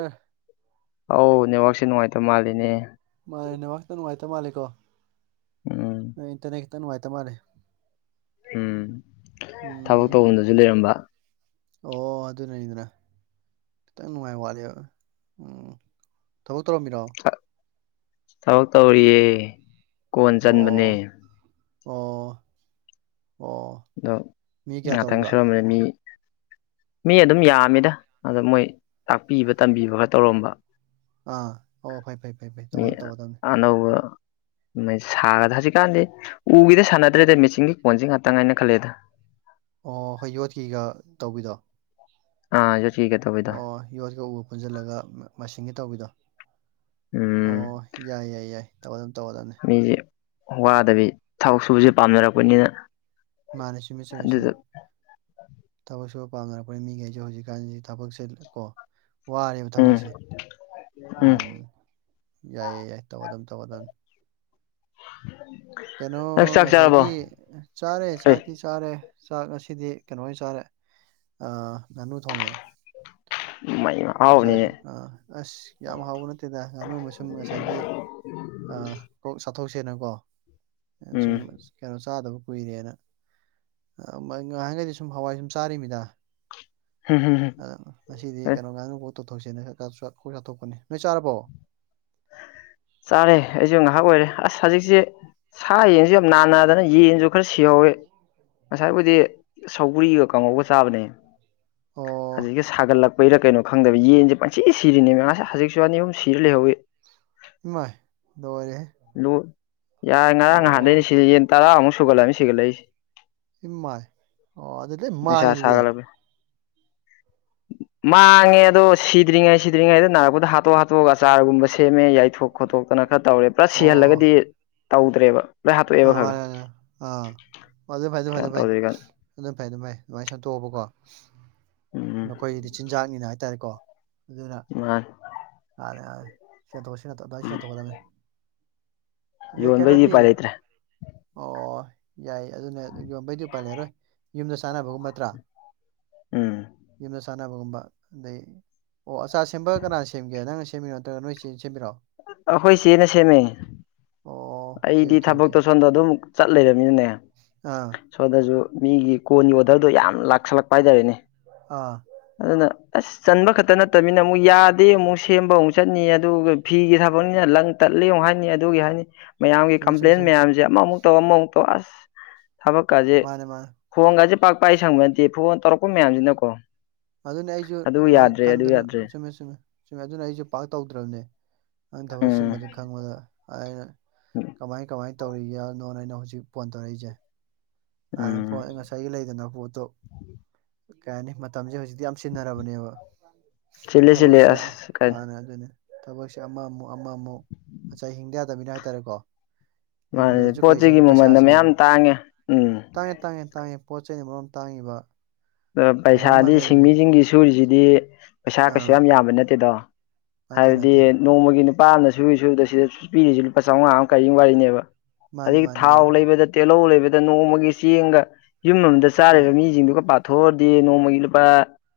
ꯑꯥ ꯑꯧ ꯅꯦꯠꯋꯥꯛꯛꯁꯦ ꯅꯨꯡꯉꯥꯏꯇꯕ ꯃꯥꯜꯂꯤꯅꯦ ꯃꯥ ꯅ ꯍꯥꯛꯇ ꯅꯨꯡꯉꯥꯏꯇꯕ ꯃꯥꯜꯂꯦꯀꯣ ꯎꯝ ꯅ ꯏꯟꯇꯔꯠ ꯈꯤꯇ ꯅꯨꯡꯉꯥꯏꯇ ꯃꯥꯜꯂꯦ ꯎꯝ ꯊꯕꯛ ꯎꯝ ꯇꯐꯝꯗꯁꯨ ꯂꯩꯔꯝꯕ ꯑꯣ ꯑꯗꯨ ꯂꯩꯅꯤꯗ꯭ꯔ ꯈꯤꯇꯪ ꯅꯨꯡꯉꯥꯏ ꯋꯥꯠꯂꯤ ꯎꯝ ꯊꯕꯛ ꯇꯧꯔꯝꯃꯤꯔꯣ ꯊꯕꯛ ꯇꯧꯔꯤꯌꯦ ꯀꯣꯟ ꯑꯣ ꯆꯟꯕꯅꯦ ꯑꯣ ꯑꯣ ꯑꯗꯣ ꯃꯤ ꯀꯌꯥ ꯉꯥꯛꯇꯪ ꯇꯧꯔꯤꯕ ꯁꯨꯔꯝꯕꯅꯤ ꯃꯤ [inaudible] ꯃꯤ ꯑꯗꯨꯝ ꯌꯥꯝꯃꯤꯗ ꯑꯗ ꯃꯣꯏ ꯇꯥꯛꯄꯤꯕ ꯇꯝꯕꯤꯕꯒ ꯇꯧꯔꯝꯕ ꯑꯥ ꯑꯣ ꯐꯩ ꯐꯩ ꯐꯩ ꯐꯩ ꯇꯧꯒꯅ ꯇꯧꯒꯗꯕꯅꯤ ꯑꯅꯧꯕ ꯁꯥꯔꯗ ꯍꯧꯖꯤꯛꯀꯥꯟꯗꯤ ꯎꯒꯤꯗ ꯁꯥꯟꯅꯗ꯭ꯔꯦꯗ ꯃꯦꯆꯤꯟꯒꯤ ꯀꯣꯟꯁꯤ ꯉꯥꯛꯇꯪ ꯍꯥꯏꯥꯏꯅ ꯈꯜꯂꯦꯗ ꯑꯣ ꯍꯣꯏ ꯌꯣꯠꯀꯤꯒ ꯇꯧꯕꯤꯗꯣ ꯑꯥ ꯊꯤꯀꯦ ꯇꯧꯕꯤꯗ ꯑꯣ ꯌꯣꯠꯀ ꯎꯕ ꯄꯨꯟꯁꯤꯜꯂꯒ ꯃꯁꯤꯡꯒ ꯇꯧꯕꯤꯗꯣ ꯎꯝ ꯑꯣ ꯌꯥꯏ ꯌꯥꯏ ꯌꯥꯏ ꯇꯧ ꯑꯗꯨꯝ ꯇꯧꯗꯅꯤ ꯃꯤꯁꯦ ꯋꯥꯗꯕꯤ ꯊꯕꯛ ꯁꯨꯕꯁꯦ ꯄꯥꯝꯅꯔꯛꯄꯅꯤꯅ ꯃꯥꯅꯦ ꯑꯗꯨꯗ [unintelligible] ꯊꯕꯛ ꯁꯨꯕ ꯄꯥꯝꯅꯔꯛꯄꯅꯤ ꯃꯤꯈꯩꯁꯦ ꯍꯧꯖꯤꯛꯀꯥꯟꯁꯤ ꯊꯕꯛꯁꯦ ꯀꯣ ꯋꯥꯔꯦꯕ ꯎꯝ ꯊꯕꯛꯁꯦ ꯎꯝ ꯌꯥꯏꯌꯦ ꯌꯥꯏ ꯇꯧꯒꯗꯝꯝ ꯇꯧꯗꯝ ꯎ [inaudible] ꯀꯩꯅꯣ ꯉꯁꯥꯏꯒꯤ ꯆꯥꯔꯦ ꯑꯦ ꯆꯥꯛꯇꯤ ꯆꯥꯔꯦ ꯆꯥꯛ ꯉꯁꯤꯗꯤ ꯀꯩꯅꯣ ꯑꯣꯏꯅꯥ ꯆꯥꯔꯦ ꯉꯥꯅꯨ ꯊꯣꯡꯉꯦ ꯃꯩ ꯉꯁꯥꯏ ꯑꯍꯥꯎꯕꯅꯤꯅꯦ ꯑ ꯑꯁ ꯌꯥꯝ ꯍꯥꯎꯕ ꯅꯠꯇꯦꯗ ꯉꯥꯅꯨꯃ ꯁꯨꯝ ꯉꯁꯥꯏꯒꯤ ꯀꯣꯛ ꯆꯥꯊꯣꯛꯁꯦꯅꯀꯣ ꯁꯨꯝ ꯎꯝ ꯀꯩꯅꯣ ꯆꯥꯗꯕ ꯀꯨꯏꯔꯦꯅ ꯉꯍꯥꯟꯒꯩꯗꯤ ꯁꯨꯝ ꯍꯋꯥꯏ ꯁꯨꯝ ꯆꯥꯔꯤꯃꯤꯗ ꯍꯝ ꯍꯝ ꯍ ꯑꯗꯨ ꯁꯤꯗꯤ ꯀꯩꯅꯣ ꯉꯥꯅꯐꯣ ꯇꯣꯠꯊꯣꯛꯁꯤꯦꯅ ꯈꯔ ꯆꯣꯛ ꯆꯥꯊꯣꯛꯄꯅꯤ ꯅꯣꯏ ꯆꯥꯔꯕꯣ ꯆꯥꯔꯦ ꯑꯩꯁꯨ ꯉꯥꯏꯍꯥꯛ ꯑꯣꯏꯔꯦ ꯑꯁ ꯍꯧꯖꯤꯛꯁꯦ ꯁꯥ ꯌꯦꯟꯁꯨ ꯌꯥꯝ ꯅꯥꯟꯅꯗꯅ ꯌꯦꯟꯁꯨ ꯈꯔ ꯁꯤꯍꯧꯋꯤ ꯉꯁꯥꯏꯕꯨꯗꯤ ꯁꯧꯕꯒ꯭ꯔꯤꯒ ꯀꯥꯡꯉꯧꯒ ꯆꯥꯕꯅꯦ ꯑꯣ ꯍꯧꯖꯤꯛꯀꯤ ꯁꯥꯒꯠꯂꯛꯄꯩꯔ ꯀꯩꯅꯣ ꯈꯪꯗꯕ ꯌꯦꯟꯁꯦ ꯄꯟꯁꯤ ꯁꯤꯔꯤꯅꯦ ꯃꯁ ꯍꯧꯖꯤꯛꯁꯨ ꯑꯅꯤ ꯑꯍꯨꯝ ꯁꯤꯔ ꯂꯩꯍꯧꯋꯤ ꯂꯣꯏꯔꯦꯍꯦ ꯂꯨ ꯌꯥꯔꯦ ꯉꯔꯥꯡ ꯑꯣ ꯅꯍꯥꯟꯗꯩꯅꯦ ꯁꯤ ꯌꯦꯟ ꯇꯔꯥꯃꯨꯛ ꯁꯨꯒꯠꯂꯅꯤ ꯁꯤꯒꯠꯂꯛꯏꯁꯦ ꯏꯃ ꯑꯣ ꯑꯗꯨꯗꯤ [unintelligible] ꯅꯨꯡꯁꯥ ꯁꯥꯒꯠꯂꯛꯄꯩ ꯃꯥꯡꯉꯦ ꯑꯗꯣ ꯁꯤꯗ꯭ꯔꯤꯉꯩ ꯁꯤꯗ꯭ꯔꯤꯉꯩꯗ ꯅꯥꯔꯛꯄꯗ ꯍꯥꯠꯇꯣꯛ ꯍꯥꯠꯇꯣꯛꯑꯒ ꯑꯆꯥꯔꯒꯨꯝꯕ ꯁꯦꯝꯃꯦ ꯌꯥꯏꯊꯣꯛ ꯈꯣꯠꯇꯣꯛꯇꯅ ꯈꯔ ꯇꯧꯔꯦ ꯄꯨꯂꯁ ꯁꯤꯍꯜꯂꯒꯗꯤ ꯇꯧꯗ꯭ꯔꯦꯕ ꯂꯣꯏ ꯑ ꯍꯥꯠꯇꯣꯛꯑꯦꯕ ꯈꯔ ꯈꯔ ꯋꯥꯔꯦꯔꯦ ꯑ ꯑꯗꯨ ꯑꯗꯨ ꯐꯥꯏꯗꯦ ꯀꯩꯅꯣ ꯐꯥꯏꯗ ꯐꯥꯏ ꯇꯧꯗ꯭ꯔꯤꯀꯥꯟ ꯑꯗꯨꯝ ꯐꯩ ꯑꯗꯨꯝ ꯐꯩ ꯑꯗꯨꯃꯥꯏꯅ ꯁꯦꯝꯗꯣꯛꯑꯕꯀꯣ ꯎꯝ ꯃꯈꯣꯏꯒꯤꯗꯤ ꯆꯤꯟꯖꯥꯛꯅꯤꯅ ꯍꯥꯏꯇꯥꯔꯦꯀꯣ ꯑꯗꯨꯅ ꯌꯥ ꯑꯔꯦ ꯁꯤ ꯁꯤꯔ ꯇꯣꯛꯒꯗꯝꯃꯦ ꯌꯣꯟꯕꯩꯗꯤ ꯎꯄꯥꯏ ꯂꯩꯇ꯭ꯔꯦ ꯑꯣ ꯌꯥꯏ ꯑꯗꯨꯅꯦ ꯌꯣꯟꯕꯩꯗꯤ ꯄꯜꯂꯔꯣꯏ ꯌꯨꯝꯗ ꯆꯥꯟꯅꯕꯒꯨꯝꯕ ꯅꯠꯇ꯭ꯔꯥ ꯎꯝ ꯌꯨꯝꯗ ꯆꯥꯟꯅꯕꯒꯨꯝꯕ ꯑꯗꯩ ꯑꯣ ꯑꯆꯥ ꯁꯦꯝꯕꯒ ꯀꯅꯥꯅ ꯁꯦꯝꯒꯦ ꯅꯪꯅ ꯁꯦꯝꯃꯤꯔꯣ ꯅꯠꯇ꯭ꯔꯒ ꯅꯣꯏ ꯆꯦꯅꯥ ꯁꯦꯝꯃꯤꯔꯣ ꯑꯩꯈꯣꯏ ꯆꯦꯅ ꯁꯦꯝꯃꯦ ꯑꯣ ꯑꯣꯀꯦ ꯑꯩꯗꯤ ꯑꯣꯀꯦ ꯑꯣꯀꯦ ꯊꯕꯛꯇꯣ ꯁꯣꯝꯗ ꯑꯗꯨꯝ ꯆꯠ ꯂꯩꯃꯤꯅꯅꯦ ꯑꯥ ꯁꯣꯗꯁꯨ ꯃꯤꯒꯤ ꯀꯣꯟꯒꯤ ꯑꯣꯗꯔꯗꯣ ꯌꯥꯝ ꯂꯥꯛꯁꯜꯂꯛꯄ ꯍꯥꯏꯇꯥꯔꯦꯅꯦ ꯑꯥ ꯑꯗꯨꯅ ꯑꯁ ꯆꯟꯕ ꯈꯛꯇ ꯅꯠꯇꯕꯅꯤꯅ ꯑꯃꯨꯛ ꯌꯥꯗꯦ ꯑꯃꯨꯛ ꯁꯦꯝꯕ ꯑꯃꯨꯛ ꯆꯠꯅꯤ ꯑꯗꯨꯒ ꯐꯤꯒꯤ ꯊꯕꯛꯅꯤꯅ ꯂꯪ ꯇꯠꯂꯤ ꯑꯃꯨꯛ ꯍꯥꯏꯅꯤ ꯑꯗꯨꯒꯤ ꯍꯥꯏꯅꯤ ꯃꯌꯥꯝꯒꯤ ꯆꯨꯝꯃꯦ ꯆꯨꯝꯃꯦ ꯀꯝꯄ꯭ꯂꯦꯟ ꯆꯨꯝꯃꯦ ꯃꯌꯥꯝꯁꯦ ꯑꯃꯃꯨꯛꯛꯇꯧ ꯑꯃꯃꯨꯛ ꯇꯧ ꯑꯁ ꯊꯕꯛꯀꯁꯦ ꯃꯥꯅꯦ ꯃꯥꯅꯦ ꯐꯣꯟꯒꯁꯦ ꯄꯥꯛ ꯄꯥꯏ ꯁꯪꯕ ꯅꯠꯇꯦ ꯐꯣꯟ ꯇꯧꯔꯛꯄ ꯃꯌꯥꯝꯁꯤꯅꯀꯣ ꯑꯗꯨꯅꯦ ꯑꯩꯁꯨ ꯑꯗꯨ ꯑꯗꯨꯃꯥꯏꯅ ꯌꯥꯗ꯭ꯔꯦ ꯑꯗꯨ ꯈꯪꯗꯅ ꯌꯥꯗ꯭ꯔꯦ ꯆꯨꯝꯃꯦ ꯆꯨꯝꯃꯦ ꯆꯨꯝꯃꯦ ꯑꯗꯨꯅ ꯑꯩꯁꯨ ꯄꯥꯛ ꯇꯧꯗ꯭ꯔꯕꯅꯦ ꯑꯩꯅ ꯊꯕꯛ ꯎꯝ ꯆꯤꯟꯕꯗꯨ ꯈꯪꯕꯗ ꯑꯩꯅ ꯀꯃꯥꯏ ꯀꯃꯥꯏ ꯇꯧꯔꯤꯒꯦ ꯅꯣꯅ ꯑꯩꯅ ꯍꯧꯖꯤꯛ ꯐꯣꯟ ꯇꯧꯔꯛꯏꯁꯦ ꯍꯥꯟꯅ ꯎꯝ ꯄꯣꯠ ꯉꯁꯥꯏꯒꯤ ꯂꯩꯗꯅ ꯄꯣꯠꯇꯣ ꯀꯩ ꯍꯥꯏꯅꯤ ꯃꯇꯝꯁꯦ ꯍꯧꯖꯤꯛꯇꯤ ꯌꯥꯝ ꯁꯤꯟꯅꯔꯕꯅꯦꯕ ꯆꯤꯜꯂꯦ ꯆꯤꯜꯂꯦ ꯊꯕꯛꯁꯦ ꯑꯁ ꯀꯥꯏ ꯃꯥꯅꯦ ꯑꯗꯨꯅꯦ ꯊꯕꯛꯁꯦ ꯑꯃꯃꯨꯛ ꯑꯃꯃꯨꯛ ꯉꯁꯥꯏ ꯍꯤꯡꯗ ꯌꯥꯗꯃꯤꯅ ꯍꯥꯏꯇꯥꯔꯦꯀꯣ ꯃꯥꯅꯦ ꯍꯤꯡꯕꯗꯁꯨ ꯄꯣꯠ ꯀꯔꯤ ꯆꯩꯒꯤ ꯆꯪꯏ ꯄꯩꯁꯥ ꯃꯃꯜꯅ ꯆꯪꯏ ꯃꯌꯥꯝ ꯇꯥꯡꯉꯦ ꯎꯝ ꯇꯥꯡꯉꯦ ꯇꯥꯡꯉꯦ ꯇꯥꯡꯉꯦ ꯄꯣꯠ ꯆꯩꯅ ꯃꯔꯣꯝ ꯇꯥꯡꯉꯤꯕ ꯀꯩꯅꯣꯝꯃ ꯄꯩꯁꯥꯗꯤ ꯂꯩꯕꯗ ꯁꯤꯡꯃꯤꯁꯤꯡꯒꯤ ꯁꯨꯔꯤꯁꯤꯗꯤ ꯄꯩꯁꯥ ꯀꯩꯁꯨ ꯑꯥ ꯌꯥꯝ ꯌꯥꯝꯕ ꯅꯠꯇꯦꯗꯣ ꯅꯠꯇꯦ ꯍꯥꯏꯕꯗꯤ ꯅꯠꯇꯦ ꯅꯣꯡꯃꯒꯤ ꯅꯨꯄꯥ ꯑꯃꯅ ꯁꯨꯔꯤ ꯁꯨꯗ ꯁꯤꯗ ꯄꯤꯔꯤꯁꯤ ꯂꯨꯄꯥ ꯆꯥꯝꯃꯉꯥ ꯑꯃ ꯀꯔꯤ ꯑꯃ ꯋꯥꯔꯤꯅꯦꯕ ꯃꯥꯅꯦ ꯑꯗꯒꯤ ꯃꯥꯅꯦ ꯊꯥꯎ ꯃꯥꯅꯦ ꯂꯩꯕꯗ ꯇꯦꯜꯍꯧ ꯂꯩꯕꯗ ꯅꯣꯡꯃꯒꯤ ꯆꯦꯡꯒ ꯌꯨꯝ ꯑꯃꯗ ꯎꯝ ꯆꯥꯔꯤꯕ ꯃꯤꯁꯤꯡꯗꯨꯒ ꯄꯥꯊꯣꯛꯎꯔꯗꯤ ꯅꯣꯡꯃꯒꯤ ꯂꯨꯄꯥ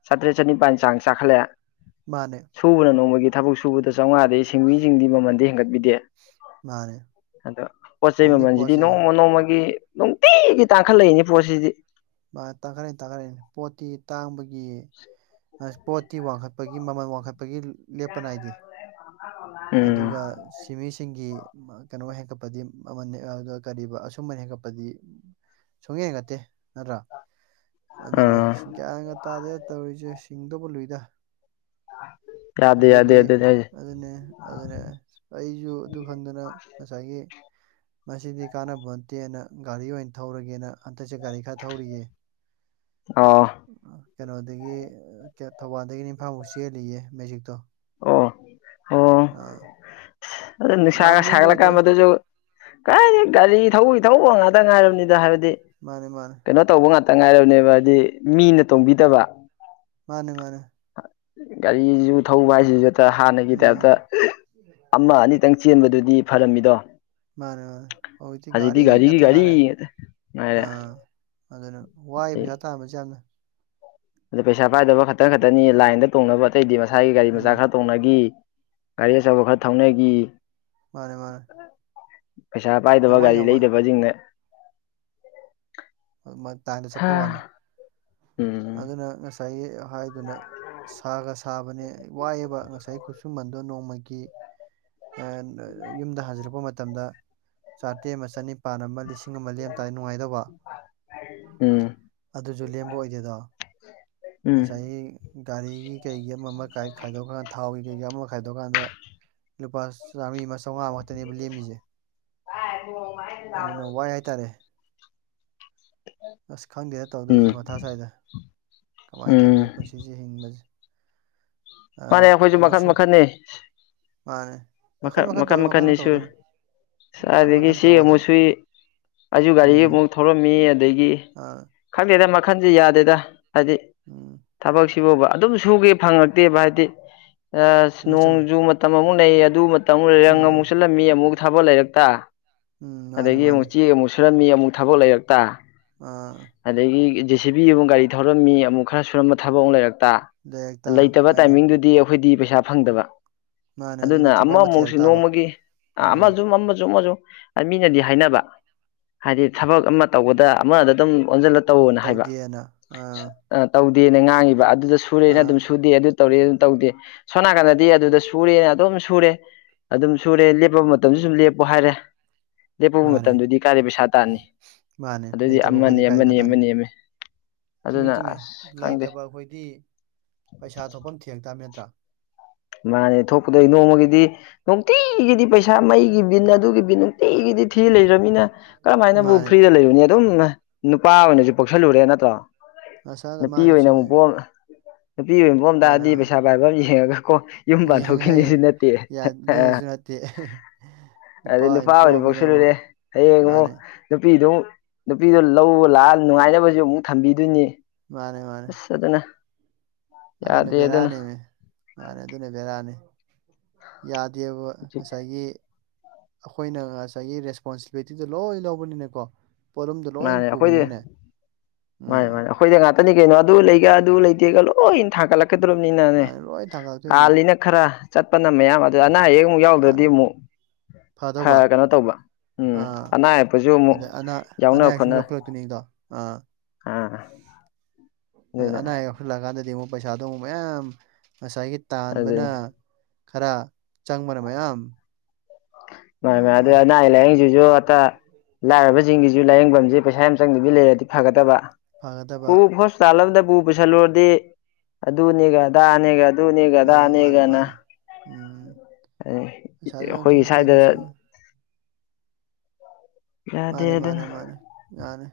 ꯆꯥꯇ꯭ꯔꯦꯠ ꯆꯅꯤꯄꯥꯥꯟ ꯆꯥꯡ ꯆꯥꯈꯠꯂꯛꯑꯦ ꯃꯥꯅꯦ ꯁꯨꯕꯅ ꯅꯣꯡꯃꯒꯤ ꯊꯕꯛ ꯁꯨꯕꯗ ꯆꯥꯝꯃꯉꯥꯗꯩ ꯁꯤꯡꯃꯤꯁꯤꯡꯗꯤ ꯃꯃꯟꯗꯤ ꯍꯦꯟꯒꯠꯄꯤꯗꯦ ꯃꯥꯅꯦ ꯑꯗꯣ ꯄꯣꯠ ꯆꯩ ꯑꯣꯟꯂꯤ ꯄꯣꯠ ꯃꯃꯜꯁꯤꯗꯤ ꯆꯩ ꯅꯣꯡꯃ ꯅꯣꯡꯃꯒꯤ ꯅꯨꯡꯇꯤꯒꯤ ꯇꯥꯡꯈꯠꯂꯛꯏꯅꯤ ꯄꯣꯠꯁꯤꯗꯤ ꯃꯥ ꯇꯥꯈꯠꯔꯛꯏꯅꯤ ꯇꯥꯈꯠꯛꯔꯛꯏꯅꯦ ꯄꯣꯠꯇꯤ ꯇꯥꯡꯕꯒꯤ ꯄꯣꯠꯇꯤ ꯋꯥꯡꯈꯠꯄꯒꯤ ꯃꯃꯜ ꯋꯥꯡꯈꯠꯄꯒꯤ ꯂꯦꯞꯄ ꯅꯥꯏꯗꯦ ꯎꯝ ꯑꯗꯨꯒ ꯁꯤꯃꯤꯁꯤꯡꯒꯤ ꯀꯩꯅꯣ ꯍꯦꯟꯀꯠꯄꯗꯤ ꯃꯃꯜ ꯑ ꯀꯔꯤꯕ ꯑꯁꯨꯃꯟ ꯍꯦꯟꯒꯠꯄꯗꯤ ꯁꯨꯡ ꯍꯦꯟꯒꯠꯇꯦ ꯅꯠꯇ꯭ꯔꯥ ꯑꯗꯨꯅꯦ ꯑꯥ ꯒ꯭ꯌꯥꯟꯒ ꯇꯥꯗꯦ ꯇꯧꯔꯤꯁꯦ ꯍꯤꯡꯗꯧꯕ ꯂꯨꯏꯗ ꯌꯥꯗꯦ ꯑꯩꯈꯣꯏꯗꯤ ꯌꯥꯗꯦ ꯑꯗꯨꯅꯦ ꯍꯥꯏꯁꯦ ꯑꯗꯨꯅꯦ ꯑꯗꯨꯅꯦ ꯑꯩꯁꯨ ꯑꯗꯨ ꯈꯪꯗꯅ ꯉꯁꯥꯏꯒꯤ ꯃꯁꯤꯗꯤ ꯀꯥꯟꯅꯕꯣꯟꯇꯦꯅ ꯒꯥꯔꯤ ꯑꯣꯏꯅ ꯊꯧꯔꯒꯦꯅ ꯍꯟꯗꯛꯁꯦ ꯒꯥꯔꯤ ꯈꯔ ꯊꯧꯔꯤꯌꯦ [inaudible] ꯑ ꯀꯩꯅꯣꯗꯒꯤ ꯊꯧꯕꯥꯜꯗꯒꯤꯅ ꯏꯝꯐꯥꯜꯐꯥꯎ ꯆꯦꯜꯂꯤꯌꯦ ꯃꯦꯖꯤꯛꯇꯣ ꯑꯣ ꯑꯣ ꯑꯥ ꯑꯗꯨ ꯅꯨꯡꯁꯥꯒ ꯁꯥꯒꯠꯂꯀꯥꯟ ꯃꯗꯨꯁꯨ ꯀꯥꯏꯗꯩ ꯒꯥꯔꯤ ꯊꯧꯕꯩ ꯊꯧꯕꯡꯉꯥꯛꯇ ꯉꯥꯏꯔꯕꯅꯤꯗ ꯍꯥꯏꯕꯗꯤ ꯃꯥꯅꯦ ꯃꯥꯅꯦ ꯀꯩꯅꯣ ꯇꯧꯕ ꯉꯥꯛꯇ ꯉꯥꯏꯔꯕꯅꯦꯕ ꯍꯥꯏꯗꯤ ꯃꯤꯅ ꯇꯣꯡꯕꯤꯗꯕ ꯃꯥꯅꯦ ꯃꯥꯅꯦ ꯒꯥꯔꯤꯁꯨ ꯊꯧꯕ ꯍꯥꯏꯁꯤꯁꯨ ꯍꯥꯟꯅꯒꯤ ꯇꯥꯏꯞꯇ ꯎꯝ ꯑꯃ ꯑꯅꯤ ꯈꯤꯇꯪ ꯆꯦꯟꯕꯗꯨꯗꯤ ꯐꯔꯝꯃꯤꯗꯣ ꯃꯥꯅꯦ ꯃꯥꯅꯦ ꯍꯧꯗꯤ ꯍꯧꯖꯤꯛꯇꯤ ꯒꯥꯔꯤ ꯒꯥꯔꯤꯒꯤ ꯉꯥꯛꯇꯪ ꯒꯥꯔꯤ ꯉꯥꯏꯔꯦ ꯉꯥꯛꯇ ꯉꯥꯏꯔꯦ ꯑꯥ ꯑꯗꯨꯅ ꯋꯥꯏ ꯑꯗꯩ ꯄꯩꯁꯥ ꯇꯥꯥꯟꯕꯁꯦ ꯌꯥꯝꯅ ꯑꯗ ꯄꯩꯁꯥ ꯄꯥꯏꯗꯕ ꯈꯛꯇꯪ ꯈꯛꯇꯅꯤ ꯂꯥꯏꯟꯗ ꯇꯣꯡꯅꯕ ꯑꯇꯩꯗꯤ ꯃꯁꯥꯒꯤ ꯒꯥꯔꯤ ꯃꯆꯥ ꯎꯝ ꯈꯔ ꯇꯣꯡꯅꯈꯤ ꯒꯥꯔꯤ ꯑꯆꯧꯕ ꯈꯔ ꯊꯧꯅꯈꯤ ꯃꯥꯅꯦ ꯃꯥꯅꯦ ꯄꯩꯁꯥ ꯌꯥꯝ ꯄꯥꯏꯗꯕ ꯋꯥꯏ ꯒꯥꯔꯤ ꯌꯥꯝ ꯋꯥꯏ ꯂꯩꯗꯕꯁꯤꯡꯅ ꯂꯥꯏꯟꯗ ꯆꯞꯄꯩ ꯋꯥꯅꯤ ꯍꯥ ꯎꯝ ꯑꯗꯨꯅ ꯉꯁꯥꯏ [unintelligible] ꯍꯥꯏꯗꯨꯅ ꯁꯥꯒ ꯁꯥꯕꯅꯦ ꯋꯥꯏꯑꯦꯕ ꯉꯁꯥꯏ ꯈꯨꯠꯁꯨꯃꯟꯗꯣ ꯅꯣꯡꯃꯒꯤ ꯌꯨꯝꯗ ꯍꯟꯖꯤꯟꯔꯛꯄ ꯃꯇꯝꯗ ꯆꯥꯇ꯭ꯔꯦꯠ ꯑꯃ ꯆꯅꯤꯄꯥꯟ ꯑꯃ ꯂꯤꯁꯤꯡ ꯑꯃ ꯂꯦꯝꯇꯥꯔꯗꯤ ꯅꯨꯡꯉꯥꯏꯗꯕ ꯎꯝ ꯑꯗꯨꯁꯨ ꯂꯦꯝꯕ ꯑꯣꯏꯗꯦꯗꯣ ꯎꯝ ꯉꯁꯥꯏ ꯒꯥꯔꯤꯒꯤ ꯀꯩꯒꯤ ꯑꯃ ꯑꯃ ꯈꯥꯏꯗꯣꯛꯑꯀꯥꯟꯗ ꯊꯥꯎꯒꯤ ꯀꯩꯀꯥ ꯑꯃ ꯈꯥꯏꯗꯣꯛꯑꯀꯥꯟꯗ ꯂꯨꯄꯥ ꯆꯥꯝꯔꯤ ꯑꯃ ꯆꯥꯝꯃꯉꯥ ꯉꯥꯛꯇꯅꯦꯕ ꯂꯦꯝꯃꯤꯖꯦ ꯋꯥꯏ [unintelligible] ꯍꯥꯏꯇꯥꯔꯦ ꯑꯁ ꯈꯪꯗꯦꯗ ꯎꯝ ꯇꯧꯗꯣꯏꯁꯦ ꯃꯊꯥ ꯁꯥꯏꯗ ꯀꯃꯥꯏꯅ ꯎꯝ ꯇꯧꯗꯣꯏꯅꯣ ꯄꯨꯟꯁꯤꯁꯦ ꯍꯤꯡꯕꯁꯦ ꯃꯥꯅꯦ ꯑꯥ ꯑꯩꯈꯣꯏꯖꯨ ꯃꯈꯟ ꯑꯃꯨꯛꯁꯨ ꯃꯈꯟꯅꯤ ꯃꯥꯅꯦ ꯃꯈꯟ ꯃꯈꯛ ꯃꯈꯟ ꯃꯈꯜ ꯇꯧꯗꯅ ꯃꯈꯟ ꯃꯈꯟ ꯃꯈꯥꯅꯤꯁꯨ ꯇꯧꯗꯅ ꯃꯈꯟ ꯀꯔꯥꯏꯗꯒꯤ ꯃꯈꯟ ꯁꯤ ꯑꯃꯨꯛ ꯇꯧꯒꯗꯕꯅꯤ ꯁꯨꯏ ꯑꯩꯁꯨ ꯒꯥꯔꯤ ꯎꯝ ꯑꯃꯨꯛ ꯊꯧꯔꯝꯃꯤ ꯑꯗꯒꯤ ꯑꯥ ꯈꯪꯗꯦꯗ ꯃꯈꯟꯖꯤ ꯌꯥꯗꯦꯗ ꯍꯥꯏꯗꯤ ꯎꯝ ꯊꯕꯛꯁꯤ ꯕꯨꯕ ꯑꯗꯨꯝ ꯁꯨꯒꯦ ꯐꯪꯉꯛꯇꯦꯕ ꯍꯥꯏꯗꯤ ꯆꯨꯝꯃꯦ ꯆꯨꯝꯃꯦ ꯅꯣꯡꯖꯨ ꯃꯇꯝ ꯑꯃꯨꯛ ꯂꯩ ꯑꯗꯨ ꯃꯇꯝ ꯑꯃꯨꯛ ꯂꯩ ꯔꯡ ꯎꯝ ꯑꯃꯨꯛ ꯆꯜꯂꯛ ꯃꯤ ꯑꯃꯨꯛ ꯊꯕꯛ ꯂꯩꯔꯛꯇ ꯎꯝ ꯃꯥꯅꯦ ꯑꯗꯒꯤ ꯑꯃꯨꯛ ꯃꯥꯅꯦ ꯆꯦꯛ ꯑꯃꯨꯛ ꯁꯨꯔꯃꯤ ꯑꯃꯨꯛ ꯊꯕꯛ ꯂꯩꯔꯛꯇ ꯑꯥ ꯑꯗꯥꯒꯤ ꯖꯦ ꯁꯤ ꯕꯤ ꯑꯃꯨꯛ ꯒꯥꯔꯤ ꯊꯧꯔꯝꯃꯤ ꯑꯃꯨꯛ ꯈꯔ ꯁꯨꯔꯝꯕ ꯊꯕꯛ ꯑꯃ ꯂꯩꯔꯛꯇ ꯂꯩꯔꯛꯇꯥ ꯍꯣꯏꯅꯦ ꯑꯗꯨꯗꯤ ꯑꯩꯈꯣꯏꯗꯤ ꯄꯩꯁꯥ ꯐꯪꯗꯕ ꯃꯥꯅꯦ ꯑꯗꯨꯅ ꯊꯕꯛ ꯑꯃ ꯊꯤꯔꯛ ꯑꯃꯃꯨꯛꯁꯨ ꯇꯥꯕ ꯅꯣꯡꯃꯒꯤ ꯎꯝ ꯑꯃꯖꯨ ꯑꯃꯖꯨ ꯑꯃꯖꯨ ꯃꯤꯅꯗꯤ ꯍꯥꯏꯅꯕ ꯍꯥꯏꯗꯤ ꯊꯕꯛ ꯑꯃ ꯇꯧꯕꯗ ꯑꯃꯗ ꯑꯗꯨꯝ ꯑꯣꯟꯖꯤꯜꯂ ꯇꯧꯅ ꯍꯥꯏꯕ ꯇꯧꯗꯦꯅ ꯑꯥ ꯇꯧꯗꯦꯅ ꯉꯥꯡꯉꯤꯕ ꯑꯗꯨꯗ ꯁꯨꯔꯦꯅ ꯑꯥ ꯑꯗꯨꯝ ꯁꯨꯗꯦ ꯑꯗꯨ ꯇꯧꯔꯤ ꯑꯗꯨꯝ ꯇꯧꯗꯦ ꯁꯣꯅꯥꯀꯟꯗꯗꯤ ꯑꯗꯨꯗ ꯁꯨꯔꯦꯅ ꯑꯗꯨꯝ ꯁꯨꯔꯦ ꯑꯗꯨꯝ ꯁꯨꯔꯦ ꯂꯦꯞꯄ ꯃꯇꯝꯖꯨ ꯁꯨꯝ ꯂꯦꯞꯄꯣ ꯍꯥꯏꯔꯦ [inaudible] ꯂꯦꯞꯄꯕ ꯃꯥꯅꯦ ꯃꯇꯝꯗꯨꯗꯤ ꯀꯥꯏꯗꯩ ꯄꯩꯁꯥ ꯇꯥꯟꯅꯤ ꯃꯥꯅꯦ ꯑꯗꯨꯗꯤ ꯂꯩꯇꯕ ꯑꯩꯈꯣꯏꯗꯤ ꯑꯃꯅꯤ ꯀꯥꯏ ꯑꯃꯅꯤ ꯇꯥꯅꯤ ꯑꯃꯅꯤ ꯑꯃꯅꯤ ꯆꯨꯝꯃꯤ ꯑꯗꯨꯅ ꯆꯨꯝꯃꯦ ꯑꯁ ꯈꯪꯗꯦ ꯂꯩꯇꯕ ꯑꯩꯈꯣꯏꯗꯤ ꯄꯩꯁꯥ ꯊꯣꯛꯐꯝ ꯊꯤꯔꯛꯇꯕꯅꯦ ꯅꯠꯇ꯭ꯔꯥ ꯃꯥꯅꯦ ꯊꯣꯛꯀꯗꯣꯏ ꯅꯣꯡꯃꯒꯤꯗꯤ ꯅꯨꯡꯇꯤꯒꯤꯗꯤ ꯄꯩꯁꯥ ꯃꯩꯒꯤ ꯕꯤꯟ ꯑꯗꯨꯒꯤ ꯕꯤꯟ ꯇꯤꯒꯤꯗꯤ ꯊꯤ ꯂꯩꯔꯕꯅꯤꯅ ꯀꯔꯝꯍꯥꯏꯅꯕꯨ ꯃꯥꯅꯦ ꯐ꯭ꯔꯤꯗ ꯂꯩꯔꯨꯅꯦ ꯑꯗꯨꯝ ꯅꯨꯄꯥ ꯑꯣꯏꯅꯖꯨ ꯄꯣꯛꯁꯜꯂꯨꯔꯦ ꯅꯠꯇ꯭ꯔꯣ ꯑꯁꯥꯗ ꯅꯨꯄꯤ ꯃꯥꯅꯦ ꯑꯣꯏꯅ ꯆꯨꯝꯃꯤ ꯑꯃꯨꯛ ꯄꯣꯛ ꯅꯨꯄꯤ ꯑꯣꯏꯅ ꯄꯣꯛꯑꯝ ꯃꯥꯅꯦ ꯇꯥꯔꯗꯤ ꯃꯥꯅꯦ ꯄꯩꯁꯥ ꯄꯥꯏꯕ ꯑꯃ ꯌꯦꯡꯉꯒ ꯀꯣ ꯌꯨꯝ ꯌꯦꯡꯉꯩ ꯄꯥꯟꯊꯣꯛꯈꯤꯅꯤꯁꯨ ꯅꯠꯇꯦ ꯌꯥꯗꯣꯏꯁꯨ ꯅꯠꯇꯦ ꯑꯗꯨ ꯅꯨꯄꯥ ꯑꯣꯏꯅ ꯄꯣꯛꯁꯤꯜꯂꯨꯨꯔꯦ ꯍꯌꯦꯡꯃꯣ ꯃꯥꯅꯦ ꯅꯨꯄꯤꯗꯨ ꯅꯨꯄꯤꯗꯣ ꯂꯧꯕ ꯂꯥꯛꯑ ꯅꯨꯡꯉꯥꯏꯅꯕꯖꯨ ꯑꯃꯨꯛ ꯊꯝꯕꯤꯗꯣꯏꯅꯤ ꯃꯥꯅꯦ ꯃꯥꯅꯦ ꯑꯁ ꯑꯗꯨꯅ ꯑꯗꯨꯅꯦ ꯌꯥꯗꯦ ꯑꯗꯨꯅ ꯕꯦꯔꯥꯅꯤꯅꯦꯃꯦ ꯃꯥꯅꯤ ꯑꯗꯨꯅꯦ ꯕꯦꯔꯥꯅꯤ ꯌꯥꯗꯦꯕ ꯉꯁꯥꯏꯒꯤ ꯑꯩꯈꯣꯏꯅ ꯉꯁꯥꯏꯒꯤ ꯔꯦꯁꯄꯣꯟꯁꯤꯕꯤꯂꯤꯇꯤꯗꯣ ꯂꯣꯏ ꯂꯧꯕꯅꯤꯅꯦ ꯀꯣ ꯄꯣꯠꯂꯨꯝꯗꯣ ꯂꯣꯏ ꯃꯥꯅꯦ ꯑꯩꯈꯣꯏꯗꯤ ꯄꯨꯕꯅꯤꯅꯦ ꯃꯥꯅꯦ ꯎꯝ ꯃꯥꯅꯦ ꯑꯩꯈꯣꯏꯗ ꯉꯥꯛꯇꯅꯤ ꯀꯩꯅꯣ ꯑꯗꯨ ꯂꯩꯒ ꯑꯗꯨ ꯂꯩꯇꯦꯒ ꯂꯣꯏ ꯊꯥꯡꯒꯠꯂꯛꯄ ꯈꯤꯗ꯭ꯔꯣꯕꯅꯤꯅꯅꯦ ꯃꯥꯅꯦ ꯂꯣꯏ ꯊꯥꯡꯒꯠꯂꯛꯇꯣꯏꯅꯤ ꯀꯥꯜꯂꯤꯅꯦ ꯈꯔ ꯆꯠꯄꯅ ꯃꯌꯥꯝ ꯑꯗꯨ ꯑꯅꯥ ꯑꯌꯦꯛ ꯑꯃꯨꯛ ꯌꯥꯎꯗ꯭ꯔꯗꯤ ꯃꯥꯅꯦ ꯑꯃꯨꯛ ꯐꯥ ꯐꯗꯧꯕ ꯀꯩꯅꯣ ꯇꯧꯕ ꯎꯝ ꯑꯥ ꯑꯅꯥꯌꯦꯛꯄꯖꯨ ꯑꯃꯨꯛ ꯑꯗꯩ ꯑꯅꯥ ꯑꯅꯥ ꯌꯥꯎꯅ ꯑꯌꯦꯛ ꯁꯨꯝ ꯈꯣꯠꯅ ꯌꯥꯎꯈꯠꯂꯛꯇꯣꯏꯅꯤꯗꯣ ꯑꯥ ꯑꯥ ꯑꯗ ꯑꯗꯨꯅ ꯑꯅꯥ ꯑꯌꯦꯛ ꯌꯥꯎꯁꯤꯜꯂꯛꯑꯀꯥꯟꯗꯗꯤ ꯑꯃꯨꯛ ꯄꯩꯁꯥꯗꯣ ꯑꯃꯨꯛ ꯃꯌꯥꯝ ꯉꯁꯥꯏꯒꯤ ꯇꯥꯟꯕꯅ ꯑꯗꯨꯅꯤ ꯈꯔ ꯆꯪꯕꯅ ꯃꯌꯥꯝ [unintelligible] ꯎꯝ ꯑ ꯂꯥꯏꯌꯦꯡꯖꯤꯖꯨ ꯑꯇꯥ ꯂꯥꯏꯔꯕꯖꯤꯡꯒꯤꯖꯨ ꯂꯥꯏꯌꯦꯡꯐꯝꯖꯦ ꯄꯩꯁꯥ ꯌꯥꯝ ꯆꯪꯗꯕꯤ ꯂꯩꯔꯗꯤ ꯐꯒꯗꯕ ꯄꯨ ꯐꯒꯗꯕ ꯍꯣꯁꯄꯤꯇꯥꯜ ꯑꯃꯗ ꯄꯨ ꯄꯨꯁꯜꯂꯨꯔꯗꯤ ꯑꯗꯨꯅꯦꯒ ꯑꯗꯥꯅꯦꯒ ꯑꯗꯨꯅꯦꯒ ꯑꯥ ꯃꯥꯅꯦ ꯑꯗꯥꯅꯦꯒ ꯃꯥꯅꯦ ꯎꯝ ꯄꯩꯁꯥꯁꯨ ꯌꯥꯝ ꯑꯩꯈꯣꯏꯒꯤ ꯆꯪꯉꯤ ꯇꯦꯁ ꯁ꯭ꯋꯥꯏꯗ ꯌꯥꯝ ꯆꯪꯉꯤ ꯌꯥꯗꯦ ꯃꯥꯅꯦ ꯃꯥꯅꯦ ꯃꯥꯅꯦ ꯃꯥꯅꯦ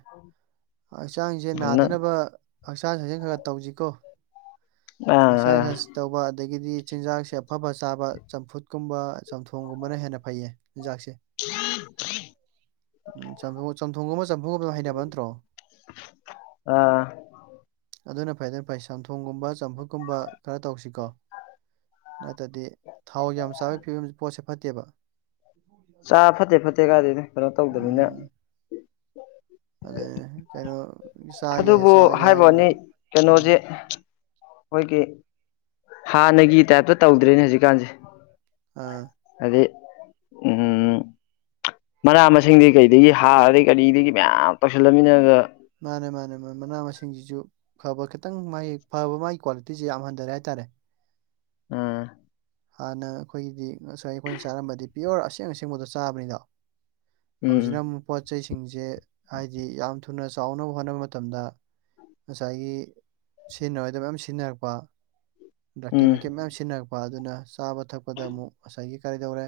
ꯍꯛꯆꯥꯡꯁꯦ ꯑꯗꯨꯅ ꯅꯥꯗꯅꯕ ꯍꯛꯆꯥꯡ ꯁꯥꯖꯦꯜ ꯈꯔ ꯇꯧꯁꯤꯀꯣ ꯑꯥ ꯑꯥ ꯑꯁꯥꯏꯒꯁ ꯇꯧꯕ ꯑꯗꯒꯤꯗꯤ ꯆꯤꯟꯖꯥꯛꯁꯦ ꯑꯐ ꯐ ꯆꯥꯕ ꯆꯝꯐꯨꯠꯀꯨꯝꯕ ꯆꯝꯊꯣꯡꯒꯨꯝꯕꯅ ꯍꯦꯟꯅ ꯐꯩꯌꯦ ꯆꯤꯟꯖꯥꯛꯁꯦ ꯎꯝ ꯎ ꯎꯝ ꯆꯝꯊꯣꯡ ꯑꯃ ꯆꯝꯊꯣꯡꯒ ꯍꯩꯅꯅꯕ ꯅꯠꯇ꯭ꯔꯣ ꯑꯥ ꯑꯗꯨꯅ ꯐꯩ ꯑꯗꯨꯅ ꯐꯩ ꯁꯝꯊꯣꯡꯒꯨꯝꯕ ꯆꯝꯐꯨꯠꯀꯨꯝꯕ ꯈꯔ ꯇꯧꯁꯤꯀꯣ ꯅꯠꯇ꯭ꯔꯗꯤ ꯊꯥꯎ ꯌꯥꯝ ꯆꯥꯕꯒꯤ ꯐꯤꯕꯝꯁꯦ ꯄꯣꯠꯁꯦ ꯐꯠꯇꯦꯕ ꯆꯥ ꯐꯠꯇꯦ ꯐꯠꯇꯦ ꯀꯥꯏꯗꯅꯦ ꯀꯩꯅꯣ ꯇꯧꯗꯅꯤꯅ ꯑꯗꯨꯅꯦ ꯀꯩꯅꯣ ꯆꯥꯒꯦ ꯑꯗꯨꯕꯨ ꯆꯥꯒꯦ ꯍꯥꯏꯕ ꯍꯥꯏꯔꯒꯅ ꯋꯥꯅꯤ ꯎꯝ ꯀꯩꯅꯣꯁꯦ ꯑꯩꯈꯣꯏꯒꯤ ꯍꯥꯟꯅꯒꯤ ꯇꯥꯏꯞꯇ ꯇꯧꯗ꯭ꯔꯦꯅꯦ ꯍꯧꯖꯤꯛꯀꯥꯟꯁꯦ ꯑꯥ ꯑꯗ ꯎꯝ ꯃꯅꯥ ꯃꯁꯤꯡꯗꯤ ꯀꯩꯗꯒꯤ ꯍꯥꯔꯗꯒꯤ ꯀꯔꯤꯗꯒꯤ ꯃꯌꯥꯝ ꯇꯧꯁꯤꯜꯂꯃꯤꯅꯗ ꯃꯥꯅꯦ ꯃꯥꯅꯦ ꯃꯥꯅꯦ ꯃꯅꯥ ꯃꯁꯤꯡꯁꯤꯁꯨ ꯐꯕ ꯈꯤꯇꯪ ꯃꯥꯒꯤ ꯐꯕ ꯃꯥꯒꯤ ꯀ꯭ꯋꯥꯂꯤꯇꯤꯤꯁꯦ ꯌꯥꯝ ꯍꯟꯊꯔꯦ ꯍꯥꯏꯇꯥꯔꯦ ꯎꯝ ꯍꯥꯟꯅ ꯑꯩꯈꯣꯏꯒꯤꯗꯤ ꯉꯁꯥꯏ ꯑꯩꯈꯣꯏꯅ ꯆꯥꯔꯝꯕꯗꯤ ꯄꯤꯌꯣꯔ ꯑꯁꯦꯡ ꯑꯁꯦꯡꯕꯗꯣ ꯆꯥꯕꯅꯤꯗꯣ ꯎꯝ ꯍꯧꯖꯤꯛꯅ ꯑꯃꯨꯛ ꯄꯣꯠ ꯆꯩꯁꯤꯡꯁꯦ ꯍꯥꯏꯗꯤ ꯌꯥꯝ ꯊꯨꯅ ꯆꯥꯎꯅꯕ ꯍꯣꯠꯅꯕ ꯃꯇꯝꯗ ꯉꯁꯥꯏꯒꯤ ꯁꯤꯖꯤꯟꯅꯔꯣꯏꯗꯕ ꯃꯌꯥꯝ ꯁꯤꯖꯤꯟꯅꯔꯛꯄ ꯎꯝ ꯀꯦꯃꯤꯀꯦꯜ ꯃꯌꯥꯝ ꯁꯤꯖꯤꯟꯅꯔꯛꯄ ꯑꯗꯨꯅ ꯆꯥꯕ ꯊꯛꯄꯗ ꯑꯃꯨꯛ ꯉꯁꯥꯏꯒꯤ ꯀꯔꯤꯗꯧꯔꯦ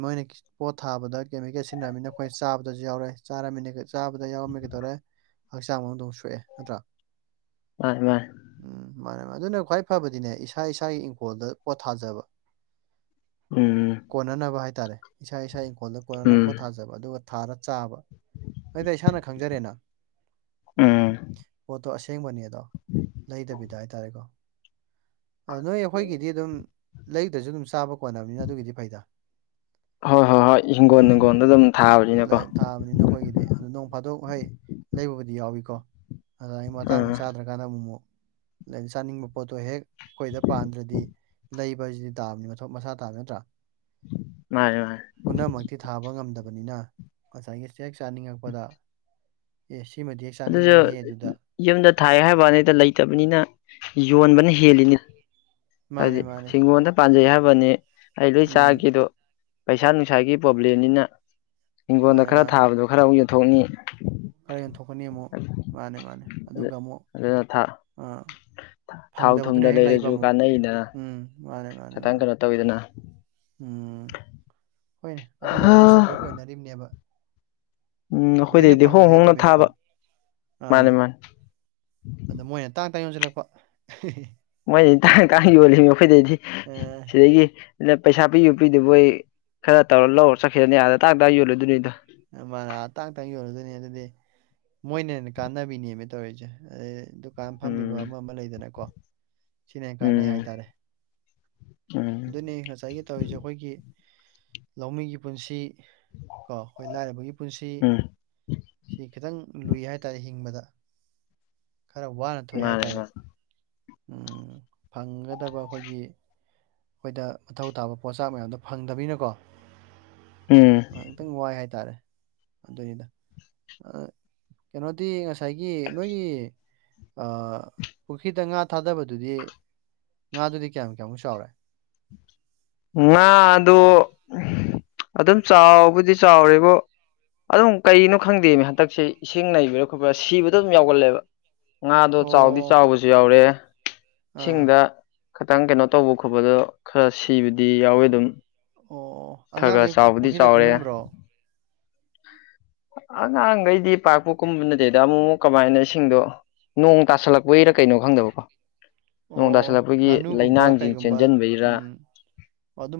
ꯃꯣꯏꯅ ꯄꯣꯠ ꯊꯥꯕꯗ ꯀꯦꯃꯤꯀꯦꯜ ꯁꯤꯖꯤꯟꯅꯔꯝꯃꯤꯅ ꯑꯩꯈꯣꯏ ꯆꯥꯕꯗꯁꯨ ꯌꯥꯎꯔꯦ ꯆꯥꯔꯝꯃꯤꯅ ꯆꯥꯕꯗ ꯌꯥꯎꯔꯝꯃꯦ ꯀꯩꯗꯧꯔꯦ ꯍꯛꯆꯥꯡ ꯑꯃꯗꯧ ꯁꯣꯛꯑꯦ ꯅꯠꯇ꯭ꯔꯥ ꯃꯥ ꯃꯥ ꯎꯝ ꯃꯥꯅꯦ ꯃꯥ ꯑꯗꯨꯅ ꯈ꯭ꯋꯥꯏ ꯐꯕꯗꯤꯅꯦ ꯏꯁꯥ ꯏꯁꯥꯒꯤ ꯏꯪꯈꯣꯜꯗ ꯄꯣꯊꯥꯖꯕ ꯎꯝ ꯀꯣꯟꯅꯅꯕ ꯍꯥꯏꯇꯥꯔꯦ ꯏꯁꯥ ꯏꯁꯥ ꯏꯪꯈꯣꯜꯗ ꯀꯣꯟꯅꯅꯕ ꯎꯝ ꯄꯣꯠ ꯊꯥꯖꯕ ꯑꯗꯨꯒ ꯊꯥꯔ ꯆꯥꯕ ꯑꯩꯗ ꯏꯁꯥꯅ ꯈꯪꯖꯔꯦꯅ ꯎꯝ ꯄꯣꯠꯇꯣ ꯑꯁꯦꯡꯕꯅꯦ ꯑꯗꯣ ꯂꯩꯗꯕꯤꯗ ꯍꯥꯏꯇꯥꯔꯦꯀꯣ ꯑ ꯅꯣꯏ ꯑꯩꯈꯣꯏꯒꯤꯗꯤ ꯑꯗꯨꯝ ꯂꯩꯗ꯭ꯔꯁꯨ ꯑꯗꯨꯝ ꯆꯥꯕ ꯀꯣꯟꯅꯕꯅꯤꯅ ꯑꯗꯨꯒꯤꯗꯤ ꯐꯩꯗ ꯍꯣꯏ ꯍꯣꯏ ꯍꯣꯏ ꯍꯤꯡꯒꯣꯜ ꯑ ꯅꯨꯡꯒꯣꯜꯗ ꯑꯗꯨꯝ ꯊꯥꯕꯅꯤꯅꯀꯣ ꯊꯥꯕꯅꯤꯅ ꯑꯩꯈꯣꯏꯒꯤꯗꯤ ꯑꯗꯨꯗ ꯅꯣꯡ ꯐꯥꯗꯣꯛ ꯍꯩ ꯂꯩꯕꯕꯨꯗꯤ ꯌꯥꯎꯏꯀꯣ ꯑꯗ ꯑꯩ ꯃꯇꯥꯡ ꯑꯥ ꯆꯥꯗ꯭ꯔꯒ ꯀꯥꯟꯗ ꯑꯃꯨꯛꯛ ꯆꯥꯅꯤꯡꯕ ꯄꯣꯠꯇꯣ ꯍꯦꯛ ꯑꯩꯈꯣꯏꯗ ꯄꯥꯟꯗ꯭ꯔꯗꯤ ꯂꯩꯕꯕꯁꯤꯗꯤ ꯇꯥꯕꯅꯤ ꯃꯊꯣ ꯃꯁꯥ ꯇꯥꯕ ꯅꯠꯇ꯭ꯔꯥ [unintelligible] ꯄꯨꯝꯅꯃꯛꯇꯤ ꯊꯥꯕ ꯉꯝꯗꯕꯅꯤꯅ ꯉꯁꯥꯏꯒꯤ ꯆꯦꯛ ꯆꯥꯅꯤꯡꯉꯛꯄꯗ ꯑꯦ ꯁꯤꯃꯗꯤ ꯑꯗꯨꯁꯨ ꯆꯥꯅꯤꯡꯉꯤꯍꯦ ꯑꯗꯨꯗ ꯌꯨꯝꯗ ꯊꯥꯏ ꯍꯥꯏꯕꯅꯤꯩꯗ ꯂꯩꯇꯕꯅꯤꯅ ꯌꯣꯟꯕꯅ ꯍꯦꯜꯂꯤꯅꯤ ꯃꯥꯅꯦ ꯍꯥꯏꯖꯤꯗꯤ ꯃꯥꯅꯦ ꯍꯤꯡꯒꯣꯜꯗ ꯄꯥꯟꯖꯩ ꯍꯥꯏꯕꯅꯤ ꯑꯩ ꯂꯣꯏ ꯎꯝ ꯆꯥꯒꯗꯣ ꯄꯩꯁꯥ ꯅꯨꯡꯁꯥꯒꯤ ꯄ꯭ꯔꯣꯕ꯭ꯂꯦꯝꯅꯤꯅ ꯍꯤꯡꯈꯣꯜꯗ ꯃꯥꯅꯦ ꯈꯔ ꯃꯥꯅꯦ ꯊꯥꯕꯗꯣ ꯈꯔꯛ ꯌꯦꯟꯊꯣꯛꯅꯤ ꯈꯔ ꯌꯦꯟꯊꯣꯛꯀꯅꯤ ꯑꯃꯨꯛ ꯃꯥꯅꯦ ꯃꯥꯅꯦ ꯑꯗꯨꯒ ꯑꯃꯨꯛ ꯑꯗꯨꯅ ꯑꯥ ꯊꯥꯎ ꯐꯪꯗꯕꯗꯨꯅ ꯊꯨꯝꯗ ꯍꯦꯛ ꯂꯩꯕ ꯑꯃꯨꯛ ꯎꯝ ꯃꯥꯅꯦ ꯃꯥꯅꯤ ꯆꯇꯪ ꯀ ꯅꯠꯇꯧꯗꯅ ꯎꯝ ꯍꯣꯏꯅꯦ ꯑꯗꯨꯅꯁꯨ ꯎꯝ ꯁꯞꯄꯣꯔꯠ ꯑꯣꯏꯅꯔꯤꯕꯅꯦꯕ ꯂꯣꯏꯅ ꯑꯩꯈꯣꯏꯗꯩꯗꯤ ꯍꯣꯡ ꯐꯪꯕꯗꯤ ꯍꯣꯡꯅ ꯅꯠꯇꯕꯅ ꯀꯣ ꯊꯥꯕ ꯑꯥ ꯃꯥꯅꯦ ꯃꯥꯅꯦ ꯑꯗ ꯃꯣꯏꯅ ꯇꯥꯡ ꯇꯥꯡ ꯌꯣꯟꯁꯤꯜꯂꯛꯄ ꯃꯣꯏꯅꯤ ꯇꯥꯡ ꯇꯥꯡ ꯌꯣꯜꯂꯤꯅꯤ ꯑꯩꯈꯣꯏꯗꯩꯗꯤ ꯑꯦ ꯁꯤꯗꯒꯤ ꯅ ꯄꯩꯁꯥ ꯄꯤꯌꯣ ꯄꯤꯗꯨꯕꯣꯏ ꯈꯔ ꯇꯧꯔ ꯂꯧꯔ ꯆꯠꯈꯤꯔꯅꯤ ꯑꯥꯗ ꯇꯥꯛ ꯇꯥ ꯌꯣꯜꯂꯨꯗꯣꯏꯅꯤꯗꯣ ꯃꯥꯇꯥꯡꯇ ꯌꯧꯔꯗꯣꯏꯅꯤ ꯑꯗꯨꯗꯤ ꯃꯣꯏꯅ ꯍꯦꯟꯅ ꯀꯥꯟꯅꯕꯤꯅꯦꯃꯦ ꯇꯧꯔꯤꯁꯦ ꯗꯨꯀꯥꯟ ꯐꯝꯃꯤꯕ ꯎꯝ ꯑꯃ ꯑꯃ ꯂꯩꯗꯅꯀꯣ ꯁꯤꯅ ꯍꯦꯟꯅ ꯀꯥꯟꯅꯩ ꯎꯝ ꯍꯥꯏꯇꯥꯔꯦ ꯎꯝ ꯑꯗꯨꯅꯤ ꯉꯁꯥꯏꯒꯤ ꯇꯧꯔꯤꯁꯦ ꯑꯩꯈꯣꯏꯒꯤ ꯂꯧꯃꯤꯒꯤ ꯄꯨꯟꯁꯤ ꯀꯣ ꯑꯩꯈꯣꯏ ꯂꯥꯏꯔꯕꯒꯤ ꯄꯨꯟꯁꯤ ꯎꯝ ꯁꯤ ꯈꯤꯇꯪ ꯂꯨꯏ ꯍꯥꯏꯇꯥꯔꯦ ꯍꯤꯡꯕꯗ ꯈꯔ ꯋꯥꯅ ꯊꯣꯛꯑꯦ ꯃꯥꯅꯦ ꯍꯥꯏꯇꯥꯔꯦ ꯃꯥꯅꯦ ꯎꯝ ꯐꯪꯒꯗꯕ ꯑꯩꯈꯣꯏꯒꯤ ꯑꯩꯈꯣꯏꯗ ꯃꯊꯧ ꯇꯥꯕ ꯄꯣꯠꯆꯥꯛ ꯃꯌꯥꯝꯗꯣ ꯐꯪꯗꯕꯅꯤꯅꯀꯣ ꯎꯝ ꯑꯝꯇꯪ ꯋꯥꯏ ꯍꯥꯏꯇꯥꯔꯦ ꯑꯗꯨꯅꯤꯗ ꯀꯩꯅꯣꯗꯤ ꯉꯁꯥꯏꯒꯤ ꯅꯣꯏꯒꯤ ꯄꯨꯈ꯭ꯔꯤꯗ ꯉꯥ ꯊꯥꯗꯕꯗꯨꯗꯤ ꯉꯥꯗꯨꯗꯤ ꯀꯌꯥꯝ ꯀꯌꯥꯃꯨꯛ ꯆꯥꯎꯔꯦ ꯉꯥꯗꯣ ꯑꯗꯨꯝ ꯆꯥꯎꯕꯨꯗꯤ ꯆꯥꯎꯔꯦꯕꯨ ꯑꯗꯨꯝ ꯀꯩꯅꯣ ꯈꯪꯗꯦꯅꯦ ꯍꯟꯗꯛꯁꯦ ꯏꯁꯤꯡ ꯅꯩꯕꯔꯥ ꯈꯣꯠꯄꯔꯥ ꯁꯤꯕꯗꯣ ꯑꯗꯨꯝ ꯌꯥꯎꯒꯜꯂꯦꯕ ꯉꯥꯗꯣ ꯆꯧꯗꯤ ꯑꯣ ꯆꯥꯎꯕꯁꯨ ꯌꯥꯎꯔꯦ ꯑ ꯏꯁꯤꯡꯗ ꯈꯤꯇꯪ ꯀꯩꯅꯣ ꯇꯧꯕ ꯈꯣꯠꯄꯗꯣ ꯈꯔ ꯁꯤꯕꯗꯤ ꯌꯥꯎꯋꯦ ꯑꯗꯨꯝ ꯑꯣ ꯈꯔ ꯈꯔ ꯑꯉꯥꯡꯈꯩ ꯆꯥꯎꯕꯗꯤ ꯄꯨꯈ꯭ꯔꯤꯗ ꯆꯥꯎꯔꯦ ꯀꯨꯝꯍꯟꯕ꯭ꯔꯣ ꯑꯉꯥꯡꯈꯩꯗꯤ ꯄꯥꯛꯄꯨ ꯀꯨꯝꯕ ꯅꯠꯇꯦꯗ ꯑꯃꯨꯛ ꯀꯃꯥꯏꯅ ꯏꯁꯤꯡꯗꯣ ꯅꯣꯡ ꯇꯥꯁꯜꯂꯛꯄꯒꯤꯔ ꯀꯩꯅꯣ ꯈꯪꯗꯕꯀꯣ ꯅꯣꯡ ꯑꯣ ꯇꯥꯁꯜꯂꯛꯄꯒꯤ ꯉꯥꯅꯨꯒꯨꯝꯕ ꯂꯩꯅꯥꯡꯁꯤꯡ ꯀꯩꯒꯨꯝꯕ ꯆꯦꯟꯁꯤꯟꯕꯩꯔꯥ ꯎꯝ ꯑꯗꯨꯝꯕ